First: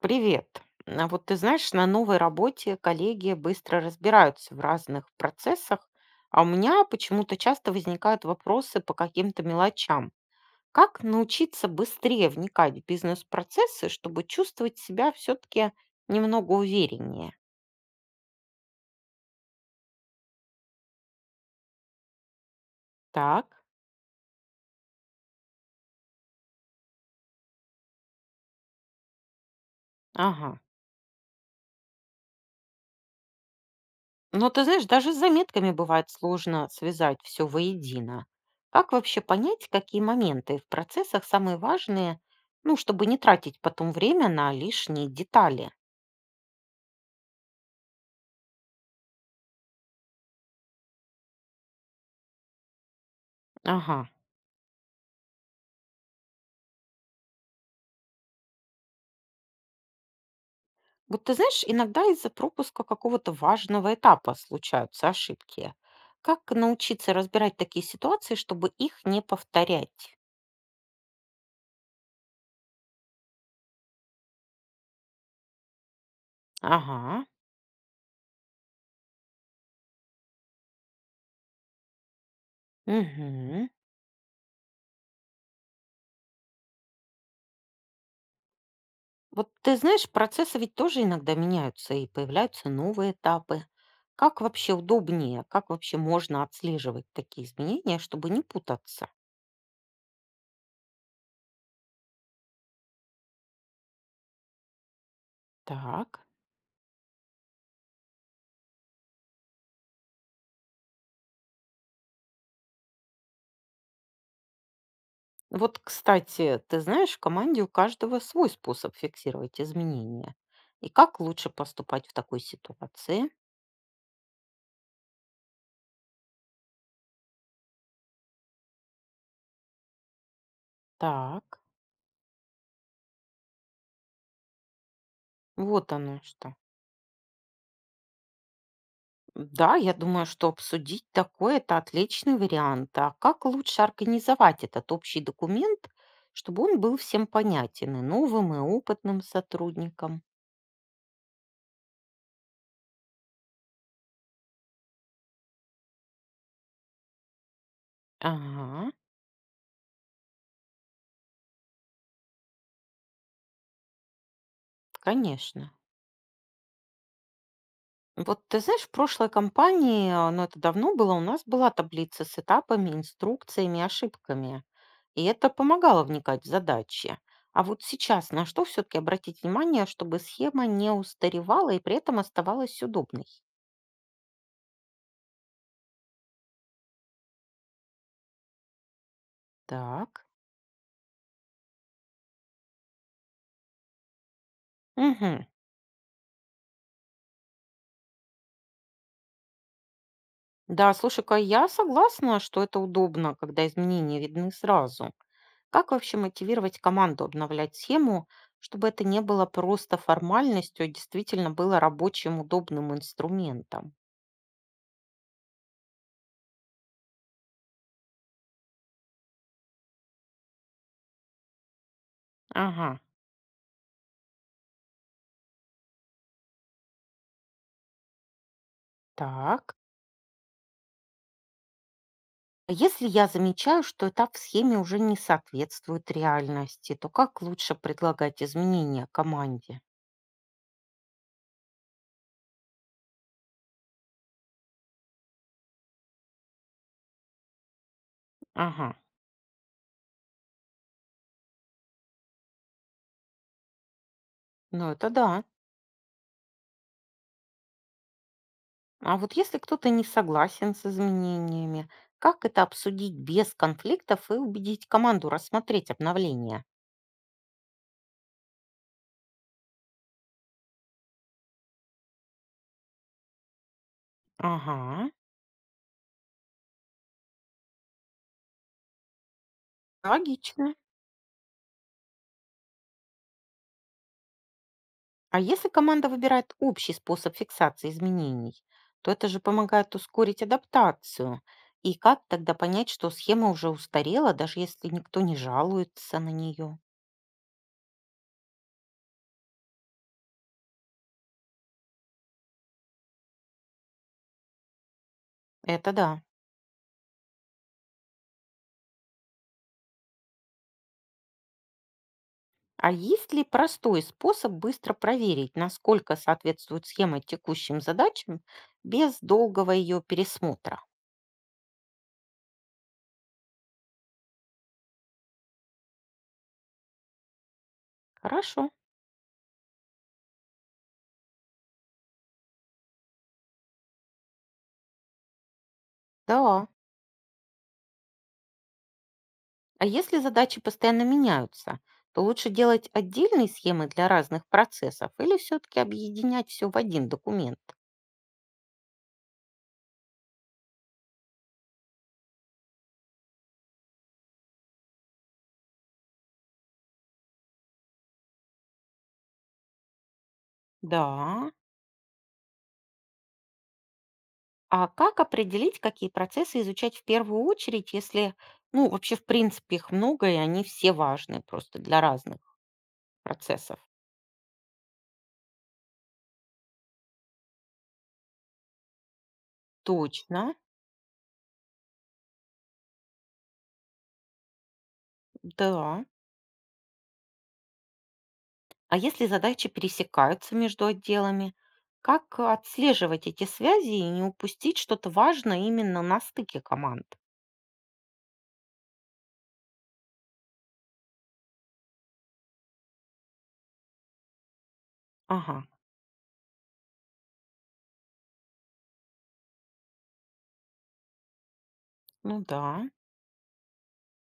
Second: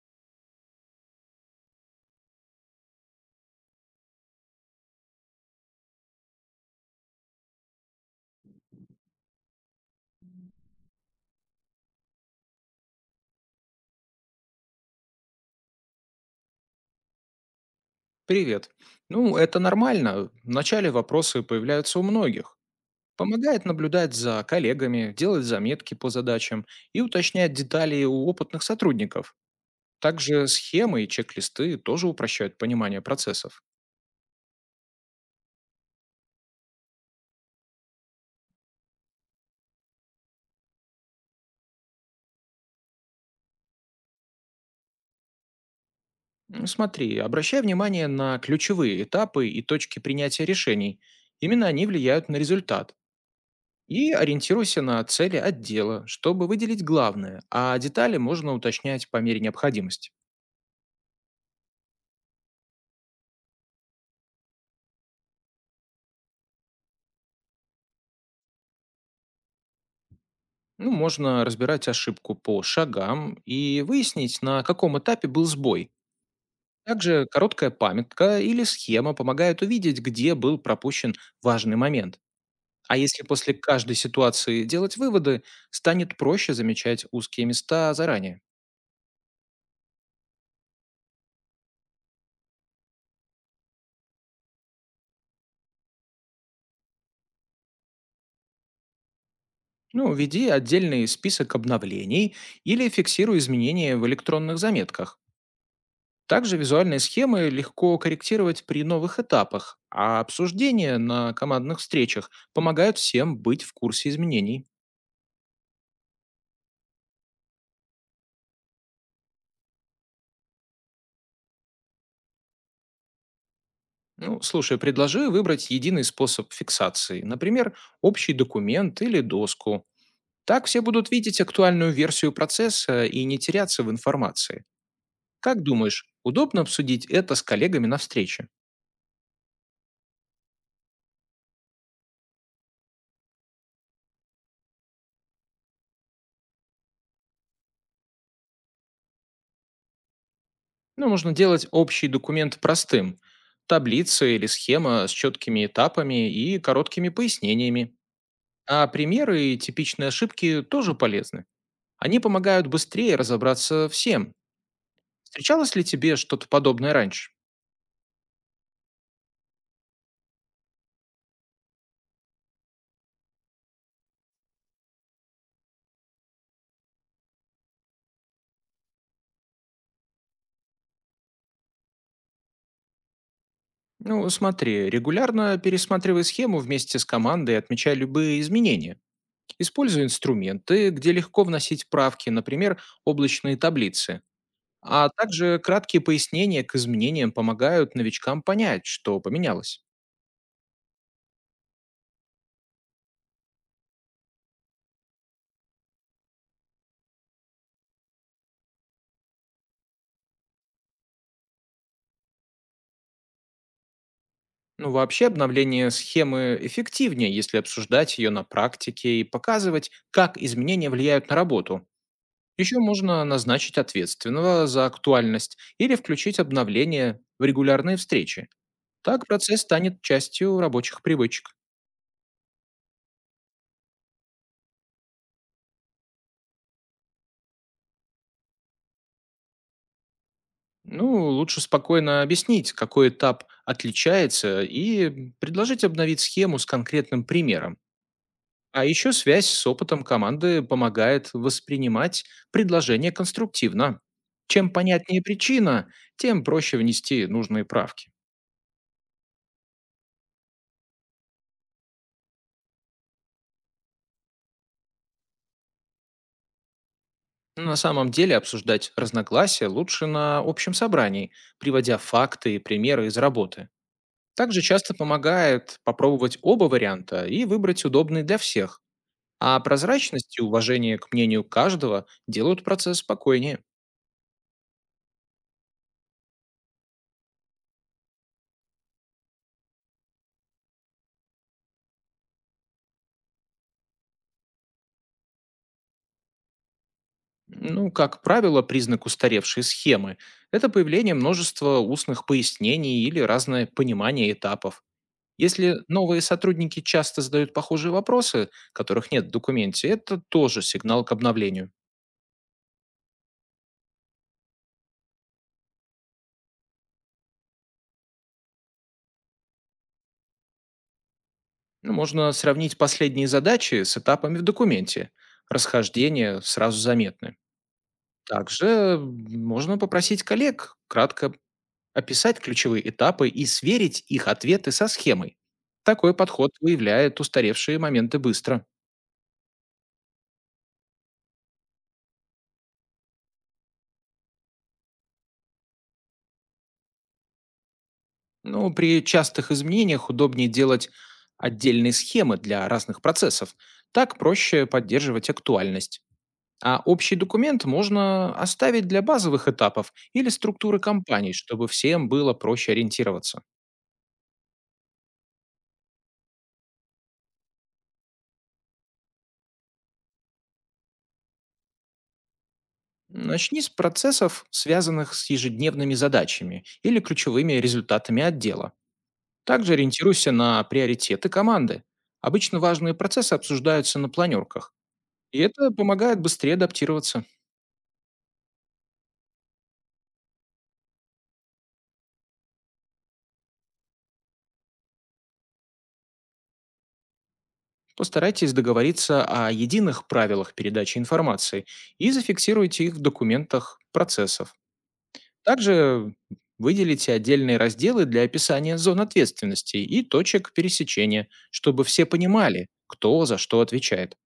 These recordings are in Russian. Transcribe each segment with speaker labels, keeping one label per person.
Speaker 1: Привет. А вот ты знаешь, на новой работе коллеги быстро разбираются в разных процессах, а у меня почему-то часто возникают вопросы по каким-то мелочам. Как научиться быстрее вникать в бизнес-процессы, чтобы чувствовать себя все-таки немного увереннее?
Speaker 2: Привет. Ну, это нормально. Вначале вопросы появляются у многих.
Speaker 1: Так,
Speaker 2: Помогает наблюдать за коллегами, делать заметки по задачам и уточнять детали у опытных сотрудников. Также
Speaker 1: ага.
Speaker 2: схемы и чек-листы тоже упрощают понимание процессов.
Speaker 1: Но ты знаешь, даже с заметками бывает сложно связать все воедино. Как вообще понять, какие моменты в процессах самые важные, ну, чтобы не тратить потом время на лишние детали?
Speaker 2: Смотри, обращай внимание на ключевые этапы и точки принятия решений. Именно они влияют на результат.
Speaker 1: Ага.
Speaker 2: И ориентируйся на цели отдела, чтобы выделить главное, а детали можно уточнять по мере необходимости.
Speaker 1: Вот ты знаешь, иногда из-за пропуска какого-то важного этапа случаются ошибки. Как научиться разбирать такие ситуации, чтобы их не повторять?
Speaker 2: Ну, можно разбирать ошибку по шагам и выяснить, на каком этапе был сбой.
Speaker 1: Ага.
Speaker 2: Также короткая памятка или схема помогает увидеть, где был пропущен важный момент. А если после
Speaker 1: Угу.
Speaker 2: каждой ситуации делать выводы, станет проще замечать узкие места заранее.
Speaker 1: Вот ты знаешь, процессы ведь тоже иногда меняются и появляются новые этапы. Как вообще удобнее, как вообще можно отслеживать такие изменения, чтобы не путаться?
Speaker 2: Ну, веди отдельный список обновлений или фиксируй изменения в электронных заметках.
Speaker 1: Так.
Speaker 2: Также визуальные схемы легко корректировать при новых этапах, а обсуждения на командных встречах помогают всем быть в курсе изменений.
Speaker 1: Вот, кстати, ты знаешь, в команде у каждого свой способ фиксировать изменения. И как лучше поступать в такой ситуации?
Speaker 2: Ну, слушай, предложи выбрать единый способ фиксации, например, общий документ или доску. Так все будут видеть
Speaker 1: Так.
Speaker 2: актуальную версию процесса и не теряться в информации. Как
Speaker 1: Вот
Speaker 2: думаешь,
Speaker 1: оно что.
Speaker 2: удобно обсудить это с коллегами на встрече?
Speaker 1: Да, я думаю, что обсудить такое — это отличный вариант. А как лучше организовать этот общий документ, чтобы он был всем понятен и новым, и опытным сотрудникам?
Speaker 2: Ну, можно делать общий документ простым– таблица или схема с четкими этапами и короткими пояснениями. А
Speaker 1: Ага,
Speaker 2: примеры и типичные ошибки тоже полезны. Они помогают быстрее разобраться всем.
Speaker 1: конечно.
Speaker 2: Встречалось ли тебе что-то подобное раньше?
Speaker 1: Вот ты знаешь, в прошлой компании, а, но это давно было, у нас была таблица с этапами, инструкциями, ошибками. И это помогало вникать в задачи. А вот сейчас на что все-таки обратить внимание, чтобы схема не устаревала и при этом оставалась удобной?
Speaker 2: Ну, смотри, регулярно пересматривай схему вместе с командой и отмечай любые изменения. Используй
Speaker 1: Так.
Speaker 2: инструменты, где легко вносить правки, например, облачные таблицы. А
Speaker 1: Мгм.
Speaker 2: также краткие пояснения к изменениям помогают новичкам понять, что поменялось.
Speaker 1: Да, слушай-ка, я согласна, что это удобно, когда изменения видны сразу. Как вообще мотивировать команду обновлять схему, чтобы это не было просто формальностью, а действительно было рабочим удобным инструментом?
Speaker 2: Ну, вообще обновление схемы эффективнее, если обсуждать ее на практике и показывать, как изменения влияют на работу. Еще
Speaker 1: Ага,
Speaker 2: можно назначить ответственного за актуальность или включить обновление в регулярные встречи. Так процесс
Speaker 1: так.
Speaker 2: станет частью рабочих привычек.
Speaker 1: А если я замечаю, что этап в схеме уже не соответствует реальности, то как лучше предлагать изменения команде?
Speaker 2: Ну, лучше спокойно объяснить, какой этап отличается, и предложить обновить схему с конкретным примером. А
Speaker 1: Ага,
Speaker 2: еще связь с опытом команды помогает воспринимать предложение конструктивно. Чем
Speaker 1: ну это
Speaker 2: понятнее
Speaker 1: да.
Speaker 2: причина, тем проще внести нужные правки.
Speaker 1: А вот если кто-то не согласен с изменениями, как это обсудить без конфликтов и убедить команду рассмотреть обновление?
Speaker 2: На самом деле обсуждать разногласия лучше на общем собрании, приводя факты и примеры из работы. Также часто
Speaker 1: Ага,
Speaker 2: помогает попробовать оба варианта и выбрать удобный для всех. А прозрачность и
Speaker 1: логично.
Speaker 2: уважение к мнению каждого делают процесс спокойнее.
Speaker 1: А если команда выбирает общий способ фиксации изменений, то это же помогает ускорить адаптацию. И как тогда понять, что схема уже устарела, даже если никто не жалуется на нее?
Speaker 2: Ну, как правило, признак устаревшей схемы– это появление множества устных пояснений или разное понимание этапов. Если
Speaker 1: Это
Speaker 2: новые
Speaker 1: да.
Speaker 2: сотрудники часто задают похожие вопросы, которых нет в документе, это тоже сигнал к обновлению.
Speaker 1: А есть ли простой способ быстро проверить, насколько соответствует схема текущим задачам, без долгого ее пересмотра?
Speaker 2: Ну, можно сравнить последние задачи с этапами в документе. Расхождения сразу заметны.
Speaker 1: Хорошо,
Speaker 2: Также можно попросить коллег кратко описать ключевые этапы и сверить их ответы со схемой. Такой подход
Speaker 1: да.
Speaker 2: выявляет устаревшие моменты быстро.
Speaker 1: А если задачи постоянно меняются, то лучше делать отдельные схемы для разных процессов или все-таки объединять все в один документ?
Speaker 2: Но при частых изменениях удобнее делать отдельные схемы для разных процессов. Так проще поддерживать актуальность. А общий документ можно оставить для базовых этапов или структуры компаний,
Speaker 1: Да.
Speaker 2: чтобы всем было проще ориентироваться.
Speaker 1: А как определить, какие процессы изучать в первую очередь, если, ну, вообще, в принципе, их много, и они все важны просто для разных
Speaker 2: Начни с
Speaker 1: процессов?
Speaker 2: процессов, связанных с ежедневными задачами или ключевыми результатами отдела. Также ориентируйся
Speaker 1: Точно,
Speaker 2: на приоритеты команды. Обычно важные процессы обсуждаются на планерках, и это
Speaker 1: да.
Speaker 2: помогает быстрее адаптироваться.
Speaker 1: А если задачи пересекаются между отделами, как отслеживать эти связи и не упустить что-то важное именно на стыке команд?
Speaker 2: Постарайтесь договориться о единых правилах передачи информации и зафиксируйте их в документах процессов.
Speaker 1: Ага,
Speaker 2: Также выделите отдельные разделы для описания зон ответственности и точек пересечения, чтобы все
Speaker 1: ну да.
Speaker 2: понимали, кто за что отвечает.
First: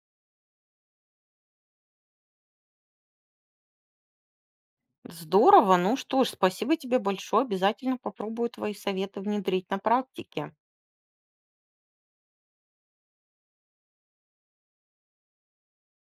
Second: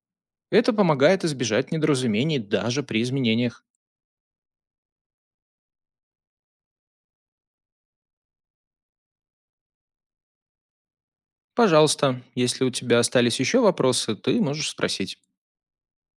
Speaker 2: Это помогает избежать недоразумений даже при изменениях.
Speaker 1: Здорово. Ну что ж, спасибо тебе большое. Обязательно попробую твои советы внедрить на практике.
Speaker 2: Пожалуйста, если у тебя остались еще вопросы, ты можешь спросить.